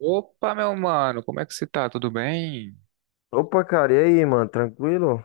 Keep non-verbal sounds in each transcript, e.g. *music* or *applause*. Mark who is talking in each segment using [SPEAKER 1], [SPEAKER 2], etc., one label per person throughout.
[SPEAKER 1] Opa, meu mano, como é que você tá? Tudo bem?
[SPEAKER 2] Opa, cara, e aí, mano? Tranquilo?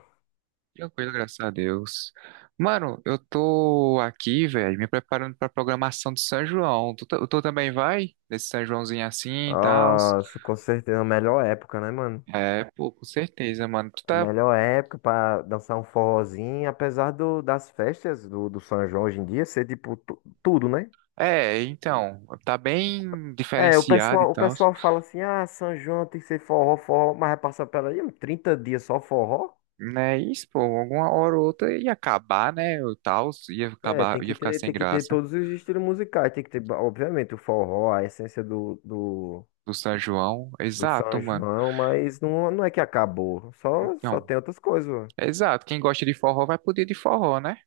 [SPEAKER 1] Tranquilo, graças a Deus. Mano, eu tô aqui, velho, me preparando pra programação de São João. Tu também vai? Nesse São Joãozinho assim e tal?
[SPEAKER 2] Nossa, com certeza, a melhor época, né, mano?
[SPEAKER 1] É, pô, com certeza, mano. Tu
[SPEAKER 2] A
[SPEAKER 1] tá.
[SPEAKER 2] melhor época pra dançar um forrozinho, apesar das festas do São João hoje em dia ser, tipo, tudo, né?
[SPEAKER 1] É, então, tá bem
[SPEAKER 2] É, o
[SPEAKER 1] diferenciado e
[SPEAKER 2] pessoal, o
[SPEAKER 1] tal.
[SPEAKER 2] pessoal fala assim, ah, São João tem que ser forró, forró, mas vai passar pela aí, 30 dias só forró?
[SPEAKER 1] Né? Isso, pô, alguma hora ou outra ia acabar, né? O tal, ia
[SPEAKER 2] É,
[SPEAKER 1] acabar, ia ficar sem
[SPEAKER 2] tem que ter
[SPEAKER 1] graça
[SPEAKER 2] todos os estilos musicais, tem que ter, obviamente, o forró, a essência
[SPEAKER 1] do São João.
[SPEAKER 2] do
[SPEAKER 1] Exato,
[SPEAKER 2] São
[SPEAKER 1] mano.
[SPEAKER 2] João, mas não é que acabou, só
[SPEAKER 1] Então,
[SPEAKER 2] tem outras coisas, mano.
[SPEAKER 1] exato. Quem gosta de forró vai poder de forró, né?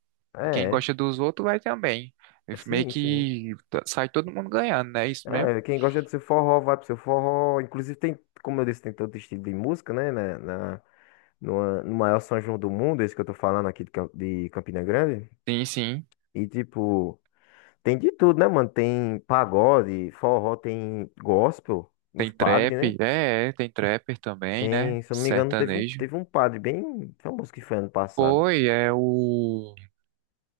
[SPEAKER 1] E quem
[SPEAKER 2] É,
[SPEAKER 1] gosta dos outros vai também.
[SPEAKER 2] é,
[SPEAKER 1] Meio
[SPEAKER 2] sim, sim.
[SPEAKER 1] que sai todo mundo ganhando, né? Isso mesmo?
[SPEAKER 2] É, quem gosta do seu forró, vai pro seu forró. Inclusive tem, como eu disse, tem todo estilo de música, né? No maior São João do mundo, esse que eu tô falando aqui de, de Campina Grande.
[SPEAKER 1] Sim, sim.
[SPEAKER 2] E tipo, tem de tudo, né, mano? Tem pagode, forró, tem gospel,
[SPEAKER 1] Tem
[SPEAKER 2] os padres, né?
[SPEAKER 1] trap. É, tem trapper também, né?
[SPEAKER 2] Tem, se eu não me engano,
[SPEAKER 1] Sertanejo.
[SPEAKER 2] teve um padre bem famoso que foi ano passado.
[SPEAKER 1] Foi, é o.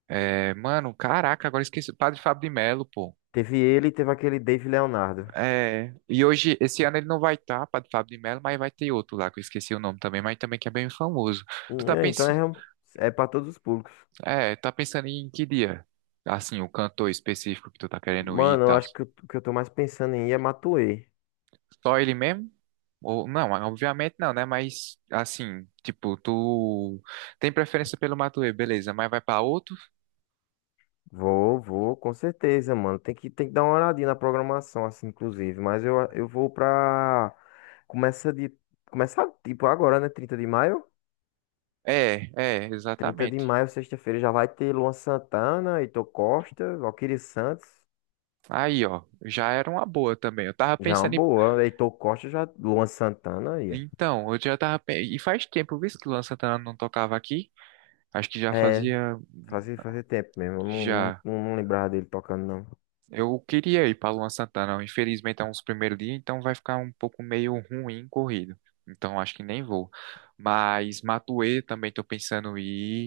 [SPEAKER 1] É, mano, caraca, agora esqueci. Padre Fábio de Melo, pô.
[SPEAKER 2] Teve ele e teve aquele Dave Leonardo.
[SPEAKER 1] É. E hoje, esse ano ele não vai estar, Padre Fábio de Melo, mas vai ter outro lá, que eu esqueci o nome também, mas também que é bem famoso.
[SPEAKER 2] E,
[SPEAKER 1] Tu tá
[SPEAKER 2] é, então
[SPEAKER 1] pensando.
[SPEAKER 2] é para todos os públicos.
[SPEAKER 1] É, tá pensando em que dia? Assim, o cantor específico que tu tá querendo ir e
[SPEAKER 2] Mano, eu
[SPEAKER 1] tal.
[SPEAKER 2] acho que o que eu tô mais pensando em ir é Matuê.
[SPEAKER 1] Só ele mesmo? Ou, não, obviamente não, né? Mas assim, tipo, tu tem preferência pelo Matuê, beleza, mas vai pra outro?
[SPEAKER 2] Vou, com certeza, mano. Tem que dar uma olhadinha na programação, assim, inclusive. Mas eu vou pra. Começa de. Começar, tipo, agora, né? 30 de maio.
[SPEAKER 1] É,
[SPEAKER 2] trinta de
[SPEAKER 1] exatamente.
[SPEAKER 2] maio, sexta-feira, já vai ter Luan Santana, Heitor Costa, Valquíria Santos.
[SPEAKER 1] Aí, ó, já era uma boa também. Eu tava
[SPEAKER 2] Já é uma
[SPEAKER 1] pensando em.
[SPEAKER 2] boa. Heitor Costa, já. Luan Santana aí, ó.
[SPEAKER 1] Então, eu já tava. E faz tempo, viu, que o Luan Santana não tocava aqui? Acho que já
[SPEAKER 2] É,
[SPEAKER 1] fazia.
[SPEAKER 2] fazia tempo mesmo. Eu não, não,
[SPEAKER 1] Já.
[SPEAKER 2] não não lembrava dele tocando, não.
[SPEAKER 1] Eu queria ir para Luan Santana, infelizmente é um dos primeiros dias, então vai ficar um pouco meio ruim corrido. Então acho que nem vou. Mas Matuê também estou pensando em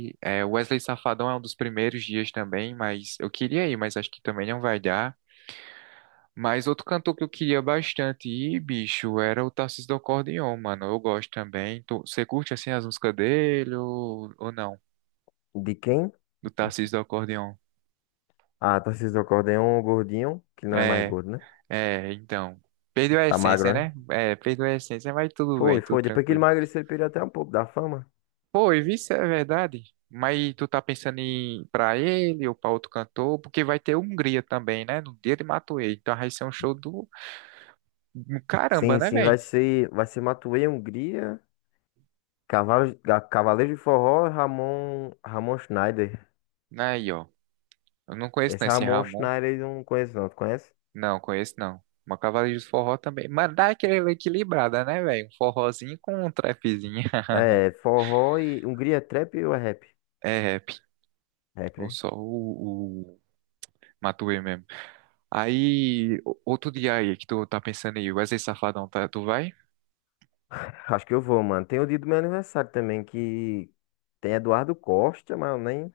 [SPEAKER 1] ir. É, Wesley Safadão é um dos primeiros dias também, mas eu queria ir, mas acho que também não vai dar. Mas outro cantor que eu queria bastante ir, bicho, era o Tarcísio do Acordeon, mano. Eu gosto também. Você curte assim as músicas dele ou não?
[SPEAKER 2] De quem?
[SPEAKER 1] Do Tarcísio do Acordeon.
[SPEAKER 2] Ah, Tarcísio do Acordeon, o gordinho, que não é mais
[SPEAKER 1] É,
[SPEAKER 2] gordo, né?
[SPEAKER 1] É, então. Perdeu a
[SPEAKER 2] Tá
[SPEAKER 1] essência,
[SPEAKER 2] magro, né?
[SPEAKER 1] né? É, perdeu a essência, mas tudo bem,
[SPEAKER 2] Foi,
[SPEAKER 1] tudo
[SPEAKER 2] foi. Depois que ele
[SPEAKER 1] tranquilo.
[SPEAKER 2] emagreceu, ele perdeu até um pouco da fama.
[SPEAKER 1] Pô, e vice é verdade. Mas tu tá pensando em pra ele ou pra outro cantor? Porque vai ter Hungria também, né? No dia de Matuê. Então vai ser um show do caramba,
[SPEAKER 2] Sim,
[SPEAKER 1] né,
[SPEAKER 2] sim,
[SPEAKER 1] velho?
[SPEAKER 2] vai ser Matuê Hungria, Cavaleiro de Forró, Ramon Schneider.
[SPEAKER 1] Aí, ó. Eu não conheço, né,
[SPEAKER 2] Esse
[SPEAKER 1] esse
[SPEAKER 2] Ramon
[SPEAKER 1] Ramon.
[SPEAKER 2] Schneider eu não conheço não, tu conhece?
[SPEAKER 1] Não, conheço não. Uma Cavaleiros do Forró também. Mas dá aquela equilibrada, né, velho? Um forrozinho com um trapzinho. *laughs*
[SPEAKER 2] É, forró e Hungria é trap ou é rap?
[SPEAKER 1] É rap.
[SPEAKER 2] Rap,
[SPEAKER 1] Ou
[SPEAKER 2] né?
[SPEAKER 1] só o Matuê mesmo. Aí, outro dia aí que tu tá pensando aí, Wesley Safadão, tá, tu vai?
[SPEAKER 2] Acho que eu vou, mano. Tem o dia do meu aniversário também, que tem Eduardo Costa, mas eu nem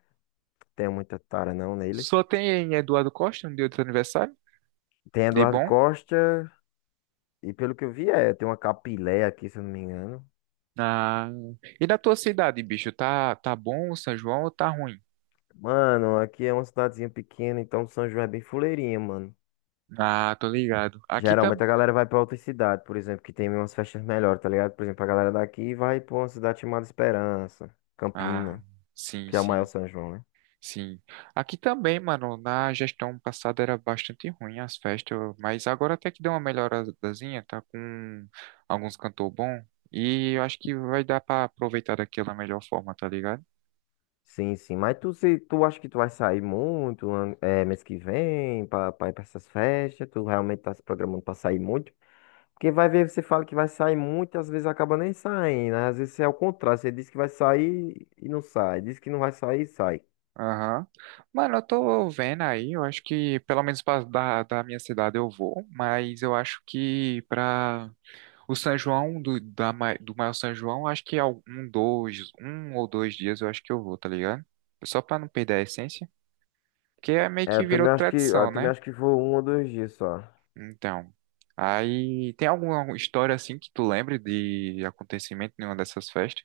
[SPEAKER 2] tenho muita tara não nele.
[SPEAKER 1] Só tem Eduardo Costa no dia do teu aniversário,
[SPEAKER 2] Tem
[SPEAKER 1] de
[SPEAKER 2] Eduardo
[SPEAKER 1] bom.
[SPEAKER 2] Costa, e pelo que eu vi, é, tem uma capilé aqui, se eu não me engano.
[SPEAKER 1] Na. E na tua cidade, bicho, tá bom o São João ou tá ruim?
[SPEAKER 2] Mano, aqui é uma cidadezinha pequena, então São João é bem fuleirinha, mano.
[SPEAKER 1] Ah, tô ligado. Aqui também.
[SPEAKER 2] Geralmente a galera vai pra outra cidade, por exemplo, que tem umas festas melhores, tá ligado? Por exemplo, a galera daqui vai pra uma cidade chamada Esperança,
[SPEAKER 1] Ah,
[SPEAKER 2] Campina,
[SPEAKER 1] sim,
[SPEAKER 2] que é o maior
[SPEAKER 1] sim,
[SPEAKER 2] São João, né?
[SPEAKER 1] sim. Aqui também, mano, na gestão passada era bastante ruim as festas, mas agora até que deu uma melhoradazinha, tá com alguns cantor bom. E eu acho que vai dar pra aproveitar daquela melhor forma, tá ligado?
[SPEAKER 2] Sim, sim. Mas tu, se, tu acha que tu vai sair muito, é, mês que vem, pra ir pra essas festas? Tu realmente tá se programando pra sair muito? Porque vai ver, você fala que vai sair muito, às vezes acaba nem saindo, né? Às vezes é o contrário, você diz que vai sair e não sai, diz que não vai sair e sai.
[SPEAKER 1] Aham. Mano, eu tô vendo aí, eu acho que pelo menos pra, da minha cidade eu vou, mas eu acho que pra o São João, do maior São João, eu acho que é um ou dois dias eu acho que eu vou, tá ligado? Só pra não perder a essência, porque é meio
[SPEAKER 2] É,
[SPEAKER 1] que virou tradição,
[SPEAKER 2] eu também
[SPEAKER 1] né?
[SPEAKER 2] acho que foi um ou dois dias só.
[SPEAKER 1] Então, aí tem alguma história assim que tu lembre de acontecimento em uma dessas festas?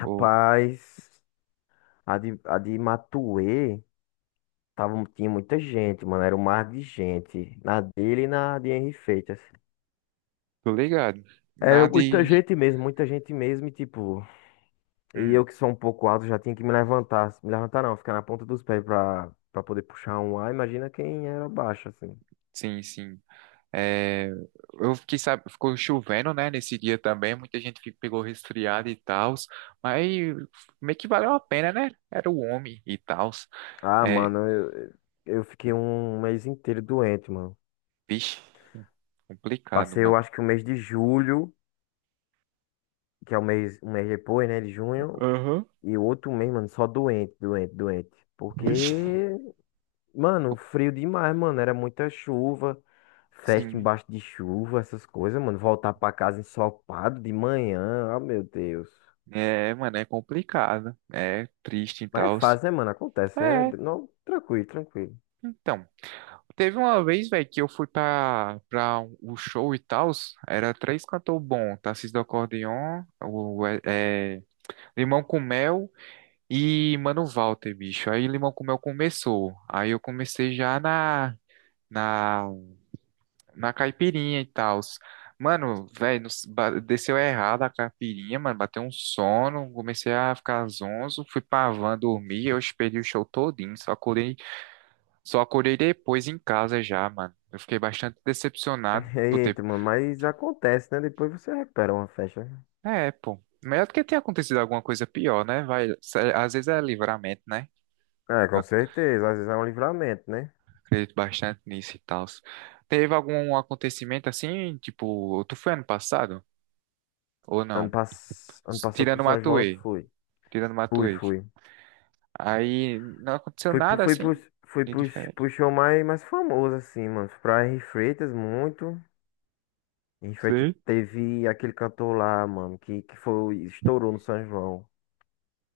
[SPEAKER 1] Ou,
[SPEAKER 2] a de Matuê tava, tinha muita gente, mano. Era um mar de gente. Na dele e na de Henri Feitas.
[SPEAKER 1] tô ligado?
[SPEAKER 2] Era
[SPEAKER 1] Nada
[SPEAKER 2] muita
[SPEAKER 1] de.
[SPEAKER 2] gente mesmo, muita gente mesmo. E tipo, e eu
[SPEAKER 1] Hum,
[SPEAKER 2] que sou um pouco alto já tinha que me levantar. Me levantar não, ficar na ponta dos pés pra poder puxar um ar. Imagina quem era baixo, assim.
[SPEAKER 1] sim, sim. É, eu fiquei, sabe, ficou chovendo, né, nesse dia também, muita gente pegou resfriado e tal, mas meio que valeu a pena, né? Era o homem e tal.
[SPEAKER 2] Ah,
[SPEAKER 1] É,
[SPEAKER 2] eu fiquei um mês inteiro doente, mano.
[SPEAKER 1] vixe, complicado,
[SPEAKER 2] Passei, eu
[SPEAKER 1] mano.
[SPEAKER 2] acho que o mês de julho, que é um mês depois, né, de junho.
[SPEAKER 1] Aham.
[SPEAKER 2] E o outro mês, mano, só doente, doente, doente. Porque,
[SPEAKER 1] Vixe.
[SPEAKER 2] mano, frio demais, mano. Era muita chuva, festa
[SPEAKER 1] Sim,
[SPEAKER 2] embaixo de chuva, essas coisas, mano. Voltar pra casa ensopado de manhã, ah, meu Deus.
[SPEAKER 1] é, mano, é complicado, é triste e
[SPEAKER 2] Mas é
[SPEAKER 1] tal.
[SPEAKER 2] fácil, né, mano? Acontece, é.
[SPEAKER 1] É,
[SPEAKER 2] Não, tranquilo, tranquilo.
[SPEAKER 1] então, teve uma vez, velho, que eu fui pra o show e tal, era três cantor bom, Tarcísio do Acordeon, é, Limão com Mel e, mano, o Walter, bicho. Aí Limão com Mel começou. Aí eu comecei já na, na caipirinha e tal. Mano, velho, desceu errado a caipirinha, mano. Bateu um sono. Comecei a ficar zonzo. Fui pra van dormir. Eu esperei o show todinho. Só acordei, depois em casa já, mano. Eu fiquei bastante decepcionado
[SPEAKER 2] *laughs*
[SPEAKER 1] por ter.
[SPEAKER 2] Eita, mano, mas acontece, né? Depois você recupera uma festa, né?
[SPEAKER 1] É, pô. Melhor do que ter acontecido alguma coisa pior, né? Às vezes é livramento, né?
[SPEAKER 2] É, com certeza. Às vezes é um livramento, né?
[SPEAKER 1] Acredito bastante nisso e tal. Teve algum acontecimento assim, tipo, tu foi ano passado? Ou não?
[SPEAKER 2] Ano passado
[SPEAKER 1] Tirando
[SPEAKER 2] pro
[SPEAKER 1] o
[SPEAKER 2] São João eu
[SPEAKER 1] Matuê.
[SPEAKER 2] fui.
[SPEAKER 1] Tirando o
[SPEAKER 2] Fui,
[SPEAKER 1] Matuê.
[SPEAKER 2] fui.
[SPEAKER 1] Aí não aconteceu
[SPEAKER 2] Foi, pro-
[SPEAKER 1] nada
[SPEAKER 2] foi, pro,
[SPEAKER 1] assim
[SPEAKER 2] foi
[SPEAKER 1] de
[SPEAKER 2] pro,
[SPEAKER 1] diferente.
[SPEAKER 2] Pro show mais famoso, assim, mano. Pra Henri Freitas, muito. Henri Freitas
[SPEAKER 1] Sim.
[SPEAKER 2] teve aquele cantor lá, mano, que foi, estourou no São João.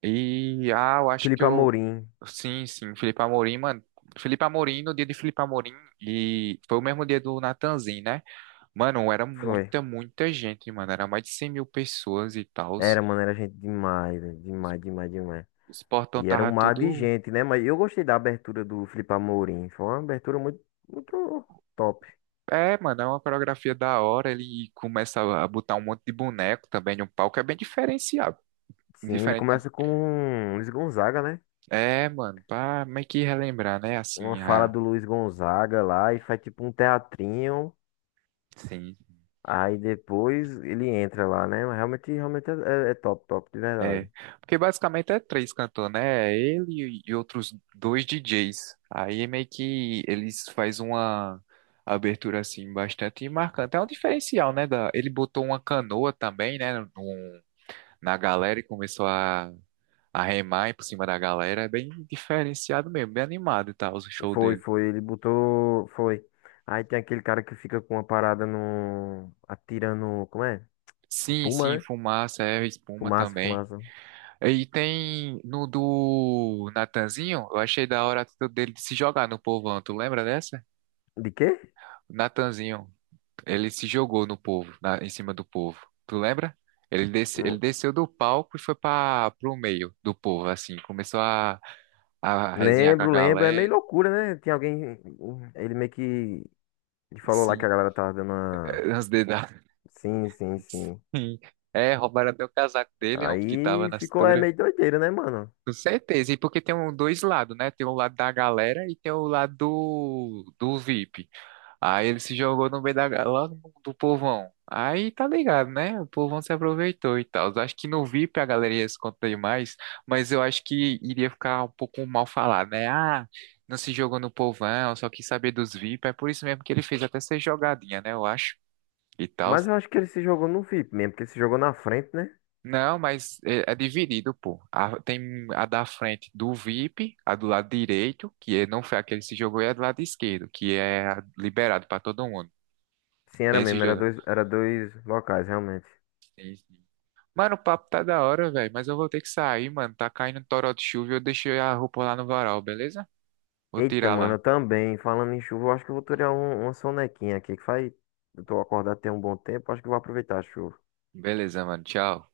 [SPEAKER 1] E, ah, eu acho que
[SPEAKER 2] Felipe
[SPEAKER 1] eu.
[SPEAKER 2] Amorim,
[SPEAKER 1] Sim, sim, Felipe Amorim, mano. Felipe Amorim, no dia de Felipe Amorim, e foi o mesmo dia do Natanzinho, né? Mano, era
[SPEAKER 2] foi.
[SPEAKER 1] muita, muita gente, mano. Era mais de 100 mil pessoas e tal.
[SPEAKER 2] Era, mano, era gente demais, velho, demais, demais, demais.
[SPEAKER 1] Os portão
[SPEAKER 2] E era um
[SPEAKER 1] tava
[SPEAKER 2] mar de
[SPEAKER 1] todo.
[SPEAKER 2] gente, né? Mas eu gostei da abertura do Felipe Amorim. Foi uma abertura muito top.
[SPEAKER 1] É, mano, é uma coreografia da hora. Ele começa a botar um monte de boneco também no palco. É bem diferenciado.
[SPEAKER 2] Sim, ele
[SPEAKER 1] Diferente.
[SPEAKER 2] começa com Luiz Gonzaga, né?
[SPEAKER 1] É, mano, pra meio que relembrar, né?
[SPEAKER 2] Uma
[SPEAKER 1] Assim,
[SPEAKER 2] fala
[SPEAKER 1] a.
[SPEAKER 2] do Luiz Gonzaga lá e faz tipo um teatrinho.
[SPEAKER 1] Sim.
[SPEAKER 2] Aí depois ele entra lá, né? Mas realmente é é top, top, de verdade.
[SPEAKER 1] É. Porque basicamente é três cantores, né? É ele e outros dois DJs. Aí é meio que eles faz uma abertura assim bastante marcante. É um diferencial, né? Ele botou uma canoa também, né? Na galera e começou a arremar por cima da galera. É bem diferenciado mesmo, bem animado tá o show
[SPEAKER 2] Foi,
[SPEAKER 1] dele.
[SPEAKER 2] foi, ele botou, foi. Aí tem aquele cara que fica com uma parada no, atirando, como é?
[SPEAKER 1] Sim,
[SPEAKER 2] Espuma,
[SPEAKER 1] sim,
[SPEAKER 2] né?
[SPEAKER 1] fumaça, é, espuma
[SPEAKER 2] Fumaça,
[SPEAKER 1] também.
[SPEAKER 2] fumaça.
[SPEAKER 1] E tem no do Natanzinho, eu achei da hora a atitude dele de se jogar no povão. Tu lembra dessa?
[SPEAKER 2] De quê?
[SPEAKER 1] O Natanzinho, ele se jogou no povo, em cima do povo. Tu lembra? Ele, desce,
[SPEAKER 2] Hum,
[SPEAKER 1] ele desceu do palco e foi para pro meio do povo, assim. Começou a, resenhar com a
[SPEAKER 2] Lembro, lembro, é meio
[SPEAKER 1] galera,
[SPEAKER 2] loucura, né? Tem alguém, ele meio que, ele falou lá que
[SPEAKER 1] assim,
[SPEAKER 2] a galera tava dando uma...
[SPEAKER 1] os dedos.
[SPEAKER 2] Sim, sim, sim.
[SPEAKER 1] Sim. É, roubaram até o casaco dele, homem, que tava
[SPEAKER 2] Aí
[SPEAKER 1] na
[SPEAKER 2] ficou, é
[SPEAKER 1] cintura.
[SPEAKER 2] meio doideira, né, mano?
[SPEAKER 1] Com certeza. E porque tem dois lados, né? Tem o lado da galera e tem o lado do VIP. Aí ele se jogou no meio da, ga- lá no- do povão. Aí tá ligado, né? O povão se aproveitou e tal. Eu acho que no VIP a galera ia se contar mais, mas eu acho que iria ficar um pouco mal falado, né? Ah, não se jogou no povão, só quis saber dos VIP. É por isso mesmo que ele fez até ser jogadinha, né? Eu acho. E tal.
[SPEAKER 2] Mas eu acho que ele se jogou no VIP mesmo, porque ele se jogou na frente, né?
[SPEAKER 1] Não, mas é dividido, pô. Tem a da frente do VIP, a do lado direito, que não foi aquele que se jogou, e a do lado esquerdo, que é a liberado pra todo mundo.
[SPEAKER 2] Sim, era
[SPEAKER 1] Tem esses
[SPEAKER 2] mesmo,
[SPEAKER 1] dois, né?
[SPEAKER 2] era dois locais, realmente.
[SPEAKER 1] Sim, sim. Mano, o papo tá da hora, velho, mas eu vou ter que sair, mano. Tá caindo um toró de chuva e eu deixei a roupa lá no varal, beleza? Vou
[SPEAKER 2] Eita,
[SPEAKER 1] tirar
[SPEAKER 2] mano,
[SPEAKER 1] lá.
[SPEAKER 2] eu também, falando em chuva, eu acho que eu vou tirar um, uma sonequinha aqui, que faz. Eu tô acordado tem um bom tempo, acho que eu vou aproveitar a chuva.
[SPEAKER 1] Beleza, mano. Tchau.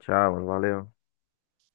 [SPEAKER 2] Tchau, mano, valeu.